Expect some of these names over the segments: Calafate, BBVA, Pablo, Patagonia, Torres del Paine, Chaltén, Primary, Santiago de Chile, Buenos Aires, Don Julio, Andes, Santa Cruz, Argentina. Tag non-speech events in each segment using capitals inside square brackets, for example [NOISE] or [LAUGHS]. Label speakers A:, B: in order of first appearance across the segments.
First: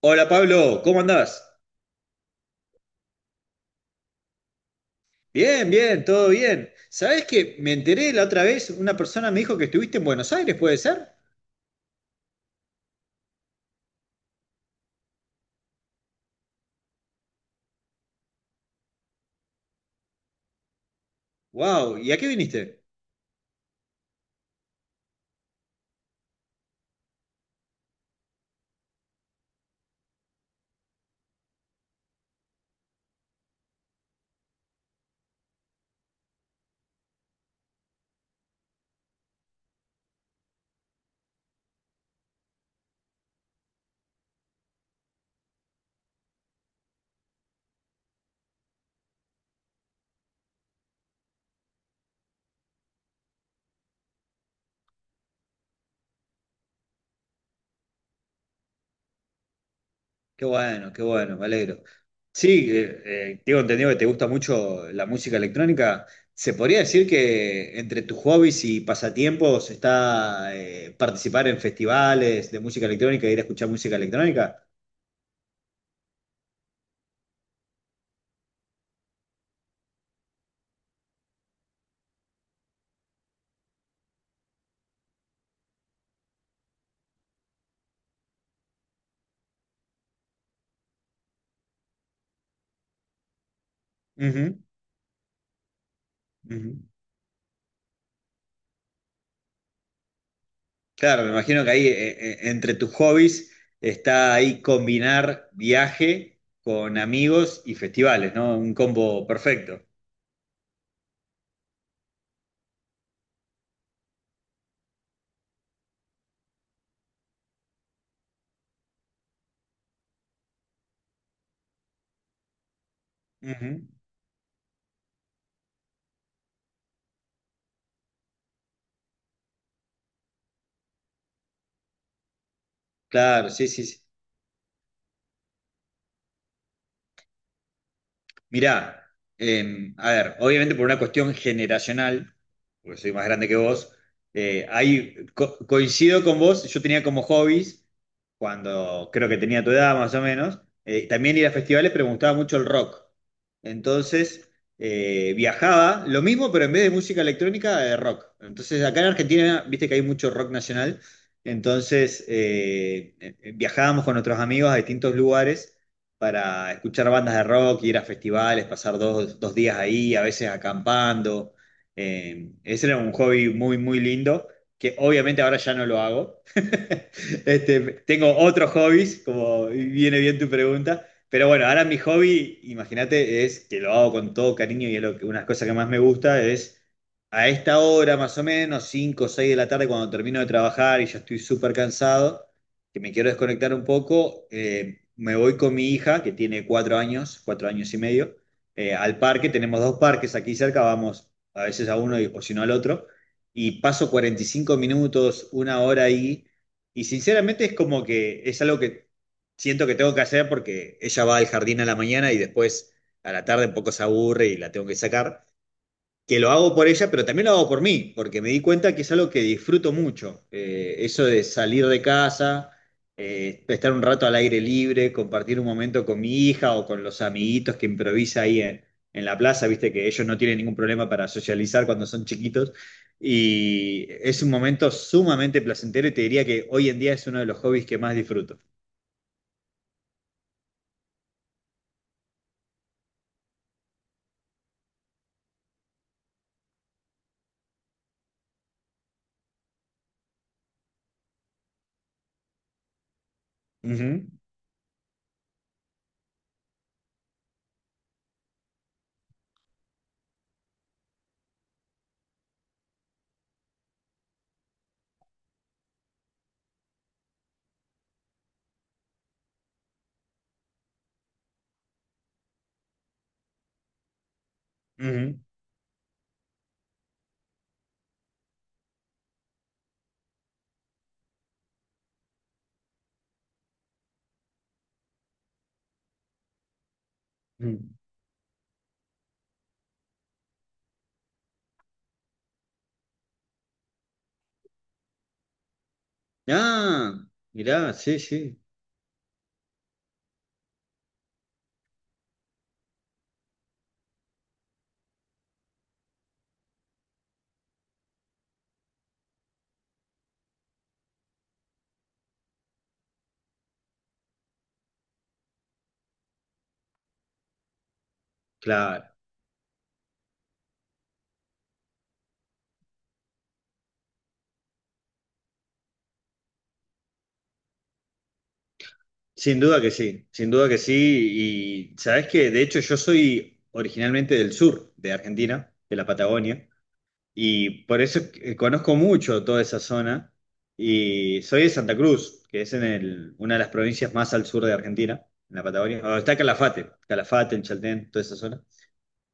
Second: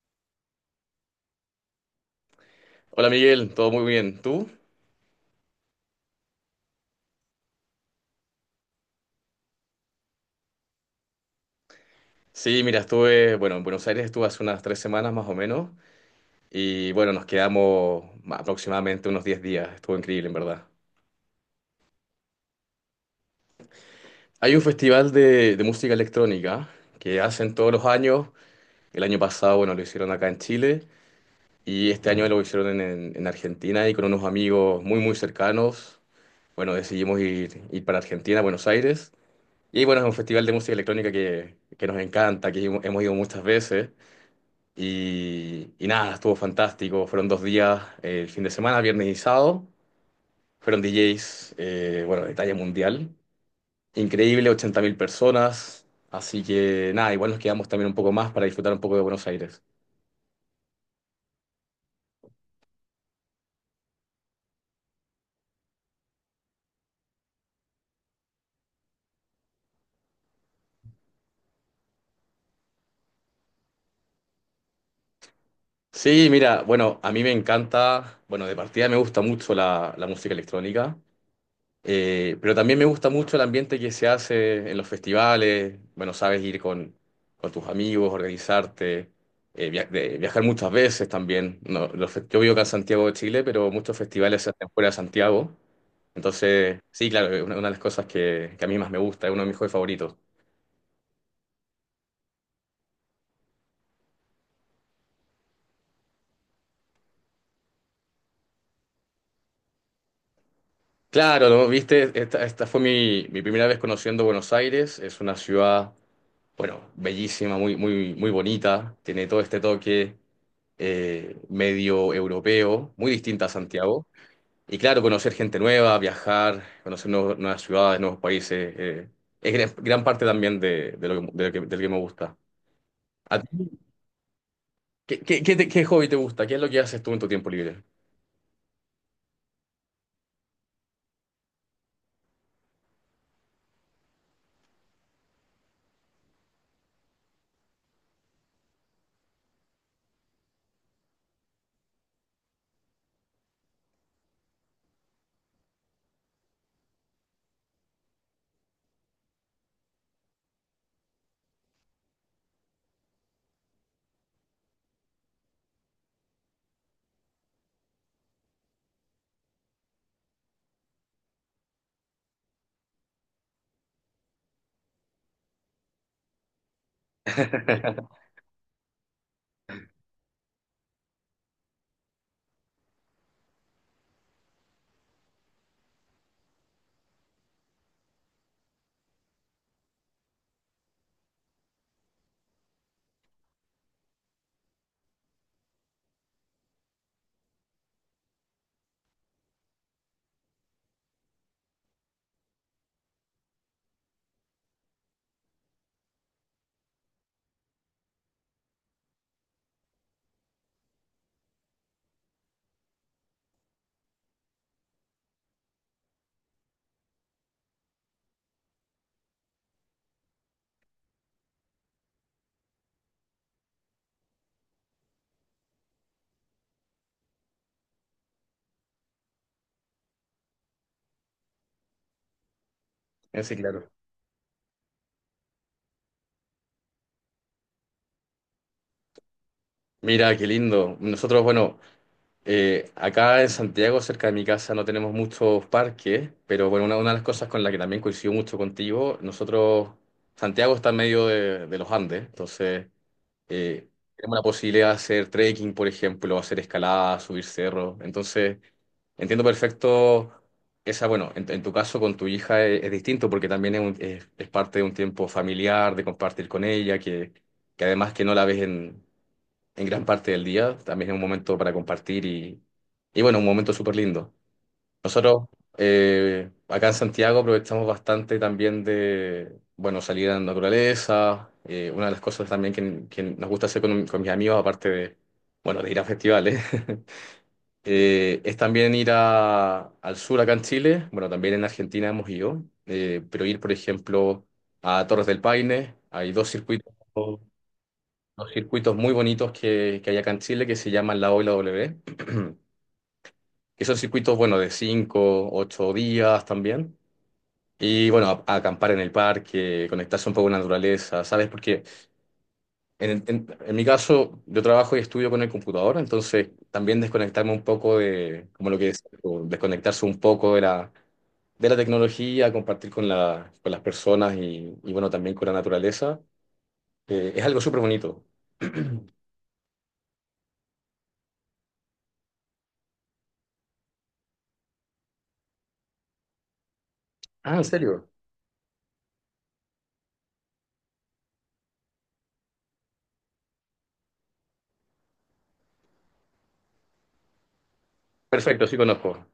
A: Hola Pablo, ¿cómo andás?
B: Hola Miguel, todo muy bien. ¿Tú?
A: Bien, bien, todo bien. ¿Sabés que me enteré la otra vez? Una persona me dijo que estuviste en Buenos Aires, ¿puede ser?
B: Sí, mira, estuve, bueno, en Buenos Aires estuve hace unas 3 semanas más o menos y bueno, nos quedamos aproximadamente unos 10 días. Estuvo increíble, en verdad.
A: Wow, ¿y a qué viniste?
B: Hay un festival de música electrónica que hacen todos los años. El año pasado, bueno, lo hicieron acá en Chile y este año lo hicieron en Argentina y con unos amigos muy, muy cercanos. Bueno, decidimos ir para Argentina, Buenos Aires. Y bueno, es un festival de música electrónica que nos encanta, que hemos ido muchas veces. Y nada, estuvo fantástico. Fueron 2 días, el fin de semana, viernes y sábado. Fueron DJs, bueno, de talla mundial. Increíble, 80.000 personas. Así que nada, igual nos quedamos también un poco más para disfrutar un poco de Buenos Aires.
A: Qué bueno, me alegro. Sí, tengo entendido que te gusta mucho la música electrónica. ¿Se podría decir que entre tus hobbies y pasatiempos está participar en festivales de música electrónica e ir a escuchar música electrónica?
B: Sí, mira, bueno, a mí me encanta, bueno, de partida me gusta mucho la música electrónica. Pero también me gusta mucho el ambiente que se hace en los festivales. Bueno, sabes, ir con tus amigos, organizarte, viajar muchas veces también. No, yo vivo acá en Santiago de Chile, pero muchos festivales se
A: Ujú,
B: hacen fuera de Santiago.
A: ujú.
B: Entonces, sí, claro, es una de las cosas que a mí más me gusta, es uno de mis juegos favoritos.
A: Claro, me imagino que ahí entre tus hobbies está ahí combinar viaje con amigos y festivales, ¿no? Un combo perfecto.
B: Claro, ¿no? Viste, esta fue mi primera vez conociendo Buenos Aires. Es una ciudad bueno, bellísima, muy, muy, muy bonita, tiene todo este toque medio europeo, muy distinta a
A: Ujú.
B: Santiago. Y claro, conocer gente nueva, viajar, conocer nuevas ciudades, nuevos países, es gran, gran parte también del que me gusta. ¿A ti?
A: Claro, sí, sí, sí.
B: ¿Qué hobby te gusta? ¿Qué es lo que haces tú en tu tiempo libre?
A: Mirá, a ver, obviamente por una cuestión generacional, porque soy más grande que vos, coincido con vos, yo tenía como hobbies cuando creo que tenía tu edad más o menos, también ir a festivales, pero me gustaba mucho el rock. Entonces, viajaba, lo mismo, pero en vez de música electrónica, de rock. Entonces, acá en Argentina, viste que hay mucho rock nacional, entonces viajábamos con nuestros amigos a distintos lugares para escuchar bandas de rock, ir a festivales, pasar dos días ahí, a veces acampando. Ese era un hobby muy, muy lindo, que obviamente ahora ya no lo hago. [LAUGHS] Este,
B: [LAUGHS]
A: tengo otros hobbies, como viene bien tu pregunta. Pero bueno, ahora mi hobby, imagínate, es que lo hago con todo cariño y es lo que, una de las cosas que más me gusta es a esta hora más o menos, 5 o seis de la tarde, cuando termino de trabajar y ya estoy súper cansado, que me quiero desconectar un poco. Me voy con mi hija, que tiene 4 años, 4 años y medio, al parque. Tenemos dos parques aquí cerca, vamos a veces a uno y, o si no al otro, y paso 45 minutos, una hora ahí, y sinceramente es como que es algo que siento que tengo que hacer porque ella va al jardín a la mañana y después a la tarde un poco se aburre y la tengo que sacar, que lo hago por ella, pero también lo hago por mí, porque me di cuenta que es algo que disfruto mucho. Eso de salir de casa, estar un rato al aire libre, compartir un momento con mi hija o con los amiguitos que improvisa ahí en, la plaza, viste que ellos no tienen ningún problema para socializar cuando son chiquitos.
B: Sí, claro.
A: Y es un momento sumamente placentero, y te diría que hoy en día es uno de los hobbies que más disfruto.
B: Mira, qué lindo. Nosotros, bueno. Acá en Santiago, cerca de mi casa, no tenemos muchos parques, pero bueno, una de las cosas con la que también coincido mucho contigo, nosotros, Santiago está en medio de los Andes, entonces eh, tenemos
A: Ujú,
B: la posibilidad de hacer trekking, por ejemplo, hacer escalada, subir cerros, entonces entiendo perfecto esa, bueno, en tu caso con tu hija es distinto porque también es, es parte de un tiempo familiar, de compartir con ella, que además que no la ves en gran parte del día. También es un momento para compartir y bueno, un momento súper lindo.
A: ujú,
B: Nosotros acá en Santiago aprovechamos bastante también de, bueno, salir a la naturaleza. Una de las cosas también que nos gusta hacer con mis amigos, aparte de, bueno, de ir a festivales, [LAUGHS]
A: ujú.
B: es también al sur acá en Chile. Bueno, también en Argentina hemos ido, pero ir, por ejemplo, a Torres del Paine. Hay dos circuitos
A: Ah, mirá, sí, sí,
B: muy bonitos que hay acá en Chile que se llaman la O y la W, que son circuitos, bueno, de 5 u 8 días también. Y bueno, a acampar en el parque, conectarse un poco con la naturaleza, ¿sabes? Porque en mi caso, yo trabajo y estudio con el computador, entonces también desconectarme un poco de, como lo que es,
A: claro.
B: o desconectarse un poco de la tecnología, compartir con, la, con las personas y bueno, también con la naturaleza, es algo súper bonito.
A: Sin duda que sí, sin duda que sí. Y sabes que, de hecho, yo soy originalmente del sur de Argentina, de la Patagonia,
B: Ah, ¿en
A: y por
B: serio?
A: eso conozco mucho toda esa zona. Y soy de Santa Cruz, que es una de las provincias más al sur de Argentina, en la Patagonia. Donde está Calafate, Calafate, en Chaltén, toda esa zona.
B: Perfecto, sí conozco.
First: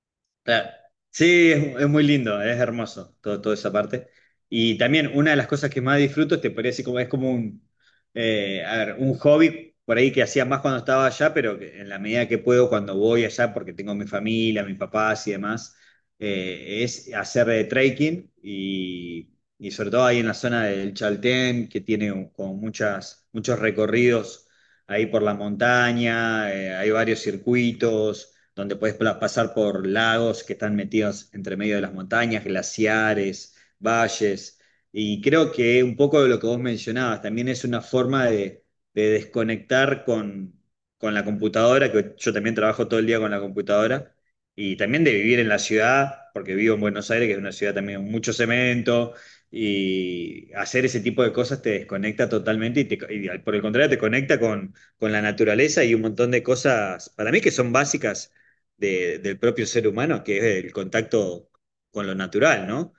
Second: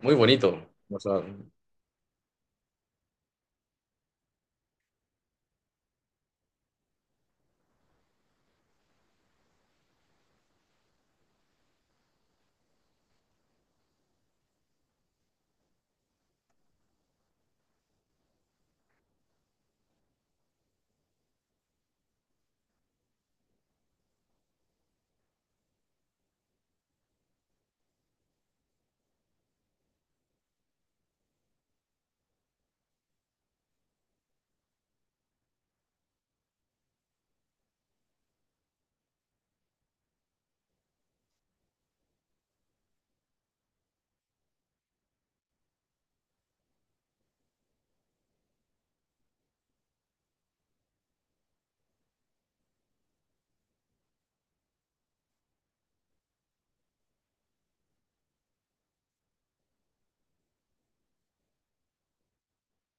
B: Muy bonito.
A: Claro.
B: O sea,
A: Sí, es muy lindo, es hermoso todo, toda esa parte. Y también una de las cosas que más disfruto, te podría decir, como es como a ver, un hobby por ahí que hacía más cuando estaba allá, pero que en la medida que puedo cuando voy allá, porque tengo mi familia, mis papás y demás, es hacer trekking, y sobre todo ahí en la zona del Chaltén, que tiene como muchos recorridos ahí por la montaña. Hay varios circuitos donde puedes pasar por lagos que están metidos entre medio de las montañas, glaciares, valles. Y creo que un poco de lo que vos mencionabas también es una forma de desconectar con, la computadora, que yo también trabajo todo el día con la computadora, y también de vivir en la ciudad, porque vivo en Buenos Aires, que es una ciudad también con mucho cemento. Y hacer ese tipo de cosas te desconecta totalmente y, por el contrario te conecta con la naturaleza y un montón de cosas, para mí que son básicas del propio ser humano, que es el contacto con lo natural, ¿no?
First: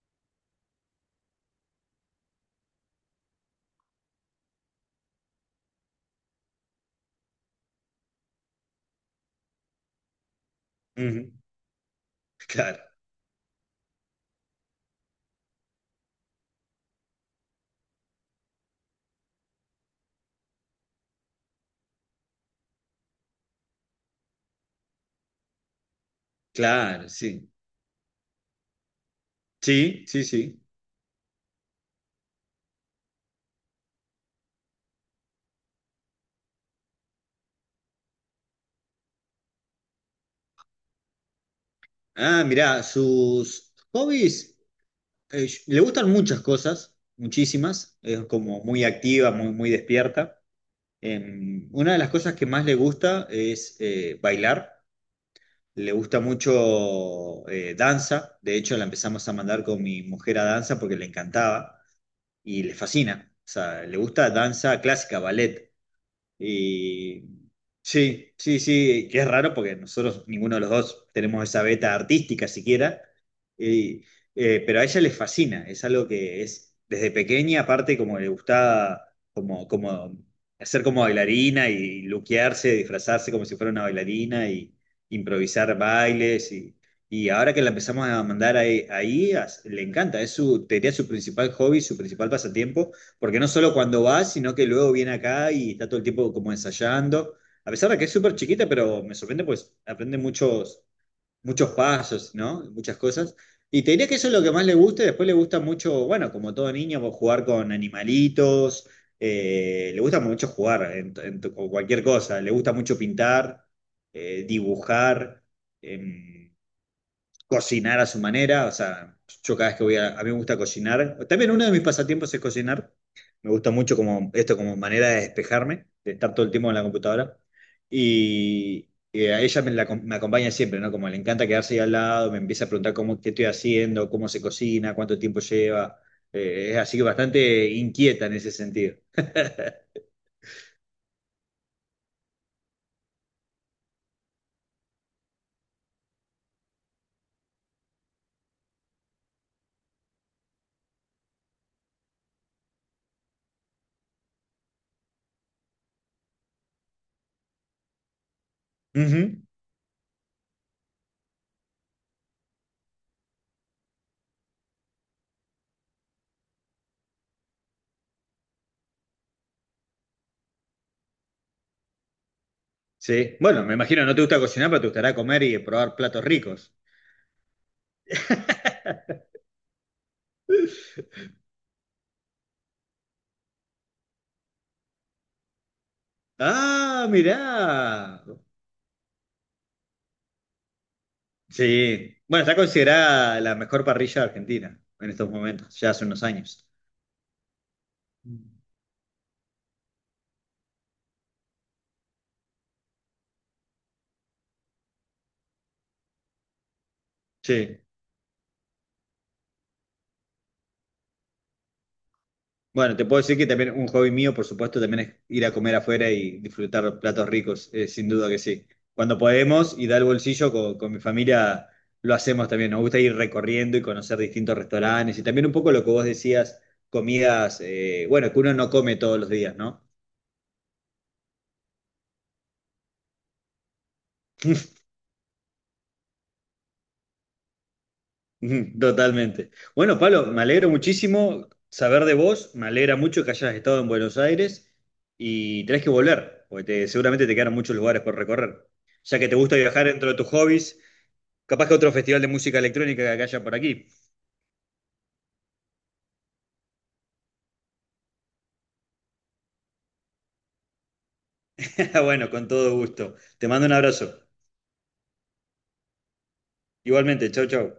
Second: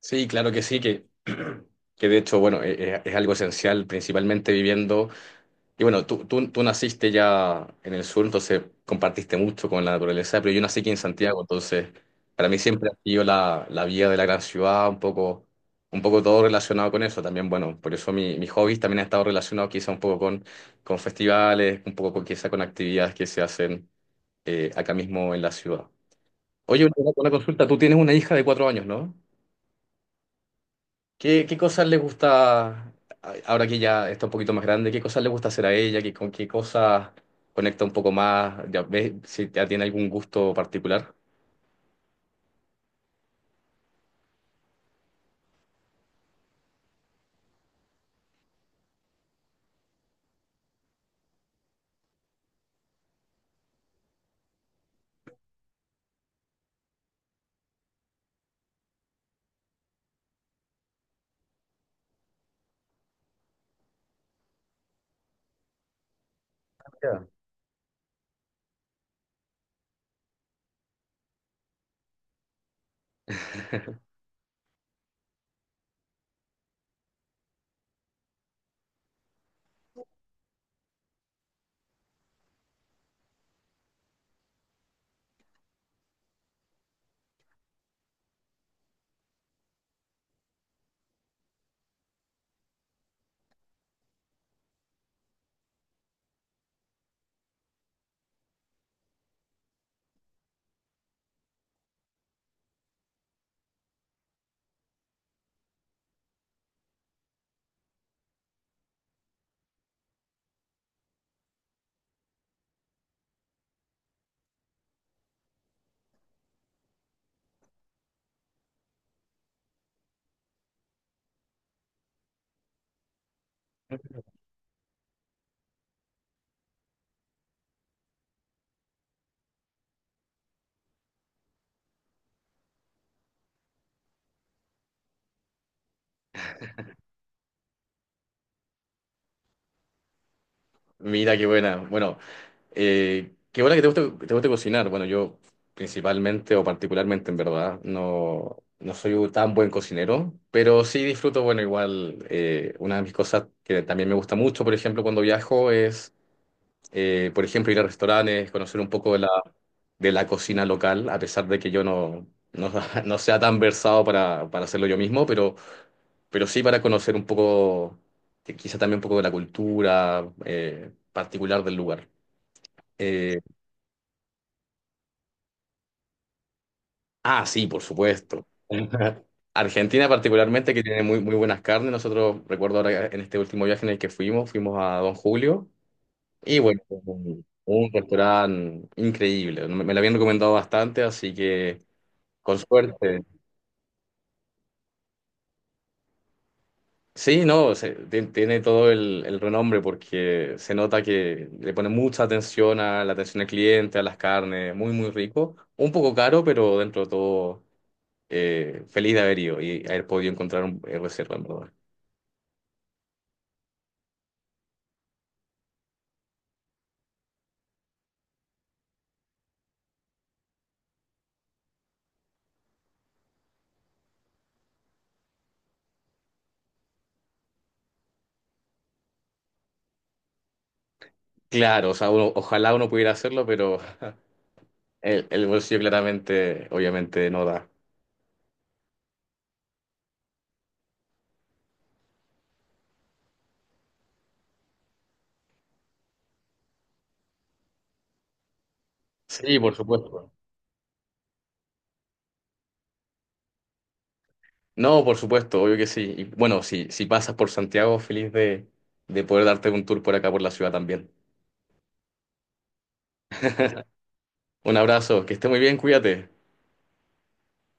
B: sí, claro que sí, [CLEARS THROAT] que de hecho, bueno, es, algo esencial, principalmente viviendo. Y bueno, tú naciste ya en el sur, entonces compartiste mucho con la naturaleza, pero yo nací aquí en
A: Ujú.
B: Santiago, entonces para mí
A: Claro,
B: siempre ha sido la vida de la gran ciudad, un poco todo relacionado con eso. También, bueno, por eso mis hobbies también han estado relacionados quizá un poco con festivales, un poco con, quizá con actividades que se hacen acá mismo en la ciudad. Oye, una,
A: claro,
B: una
A: sí.
B: consulta, tú tienes una hija de 4 años, ¿no?
A: Sí, sí, sí.
B: ¿Qué cosas le gusta, ahora que ya está un poquito más grande, qué cosas le gusta hacer a ella, con qué cosas conecta un poco más? ¿Ya ves si ya tiene algún gusto particular?
A: Ah, mirá, sus hobbies, le gustan muchas cosas, muchísimas. Es como muy activa, muy, muy despierta. Una de las cosas que más le gusta es bailar. Le gusta mucho danza. De hecho, la empezamos a mandar con mi mujer a danza porque le encantaba y le fascina. O sea, le gusta danza clásica, ballet. Y
B: Ya.
A: sí, sí, sí, que es raro porque nosotros, ninguno de los dos, tenemos esa beta artística siquiera, y, pero a ella le fascina, es algo que es desde pequeña. Aparte, como le gustaba como hacer como bailarina y luquearse, disfrazarse como si fuera una bailarina y improvisar bailes, y ahora que la empezamos a mandar ahí, le encanta. Es su, te diría, su principal hobby, su principal pasatiempo, porque no solo cuando va, sino que luego viene acá y está todo el tiempo como ensayando. A pesar de que es súper chiquita, pero me sorprende, pues aprende muchos, muchos pasos, ¿no? Muchas cosas. Y te diría que eso es lo que más le gusta. Y después le gusta mucho, bueno, como todo niño, pues, jugar con animalitos. Le gusta mucho jugar con cualquier cosa. Le gusta mucho pintar, dibujar. em, cocinar a su manera. O sea, yo cada vez que voy a mí me gusta cocinar, también uno de mis pasatiempos es cocinar. Me gusta mucho como esto como manera de despejarme, de estar todo el tiempo en la computadora, y a ella me, me acompaña siempre, ¿no? Como le encanta quedarse ahí al lado, me empieza a preguntar qué estoy haciendo, cómo se cocina, cuánto tiempo lleva. Es así, que bastante inquieta en ese sentido.
B: Mira, qué buena. Bueno, qué buena que te guste cocinar. Bueno, yo principalmente o particularmente, en verdad, no soy un tan buen cocinero, pero sí disfruto, bueno, igual, una de mis cosas que también me gusta mucho, por ejemplo, cuando viajo eh, por ejemplo, ir a restaurantes, conocer un poco de la,
A: Ujú,
B: de la cocina local, a pesar de que yo no, [LAUGHS] no sea tan versado para hacerlo yo mismo, pero sí para conocer un poco, quizá también un poco de la cultura particular del lugar.
A: sí,
B: Eh,
A: bueno, me imagino no te gusta cocinar, pero te gustará comer y probar platos ricos.
B: ah, sí, por supuesto. [LAUGHS] Argentina particularmente, que tiene muy, muy buenas carnes. Nosotros, recuerdo ahora en este último viaje en el que fuimos, fuimos a Don Julio y bueno,
A: Ah,
B: un
A: mirá.
B: restaurante increíble. Me lo habían recomendado bastante, así que
A: Sí. Bueno, está
B: con suerte.
A: considerada la mejor parrilla de Argentina en estos momentos, ya hace unos años.
B: Sí, no, tiene todo el renombre porque se nota que le pone mucha atención a la atención al cliente, a las carnes, muy, muy rico. Un poco caro, pero dentro de todo,
A: Sí.
B: feliz de haber ido y haber podido encontrar un reserva, en verdad.
A: Bueno, te puedo decir que también un hobby mío, por supuesto, también es ir a comer afuera y disfrutar platos ricos, sin duda que sí. Cuando podemos y da el bolsillo, con mi familia, lo hacemos también. Nos gusta ir recorriendo y conocer distintos restaurantes, y también un poco lo que vos decías, comidas, bueno, que uno no come todos los días, ¿no?
B: Claro, o sea, ojalá uno pudiera hacerlo, pero el bolsillo claramente, obviamente, no da.
A: Ujú. Totalmente. Bueno, Pablo, me alegro muchísimo saber de vos, me alegra mucho que hayas estado en Buenos Aires y tenés que volver, porque seguramente te quedan muchos lugares por recorrer. Ya que te gusta
B: Sí, por
A: viajar dentro de tus
B: supuesto.
A: hobbies, capaz que otro festival de música electrónica que haya por aquí.
B: No, por supuesto, obvio que sí. Y bueno, si pasas por Santiago, feliz de poder darte un tour por acá, por la ciudad también.
A: [LAUGHS] Bueno, con todo gusto. Te mando un abrazo.
B: Un abrazo, que esté muy bien, cuídate.
A: Igualmente, chau, chau.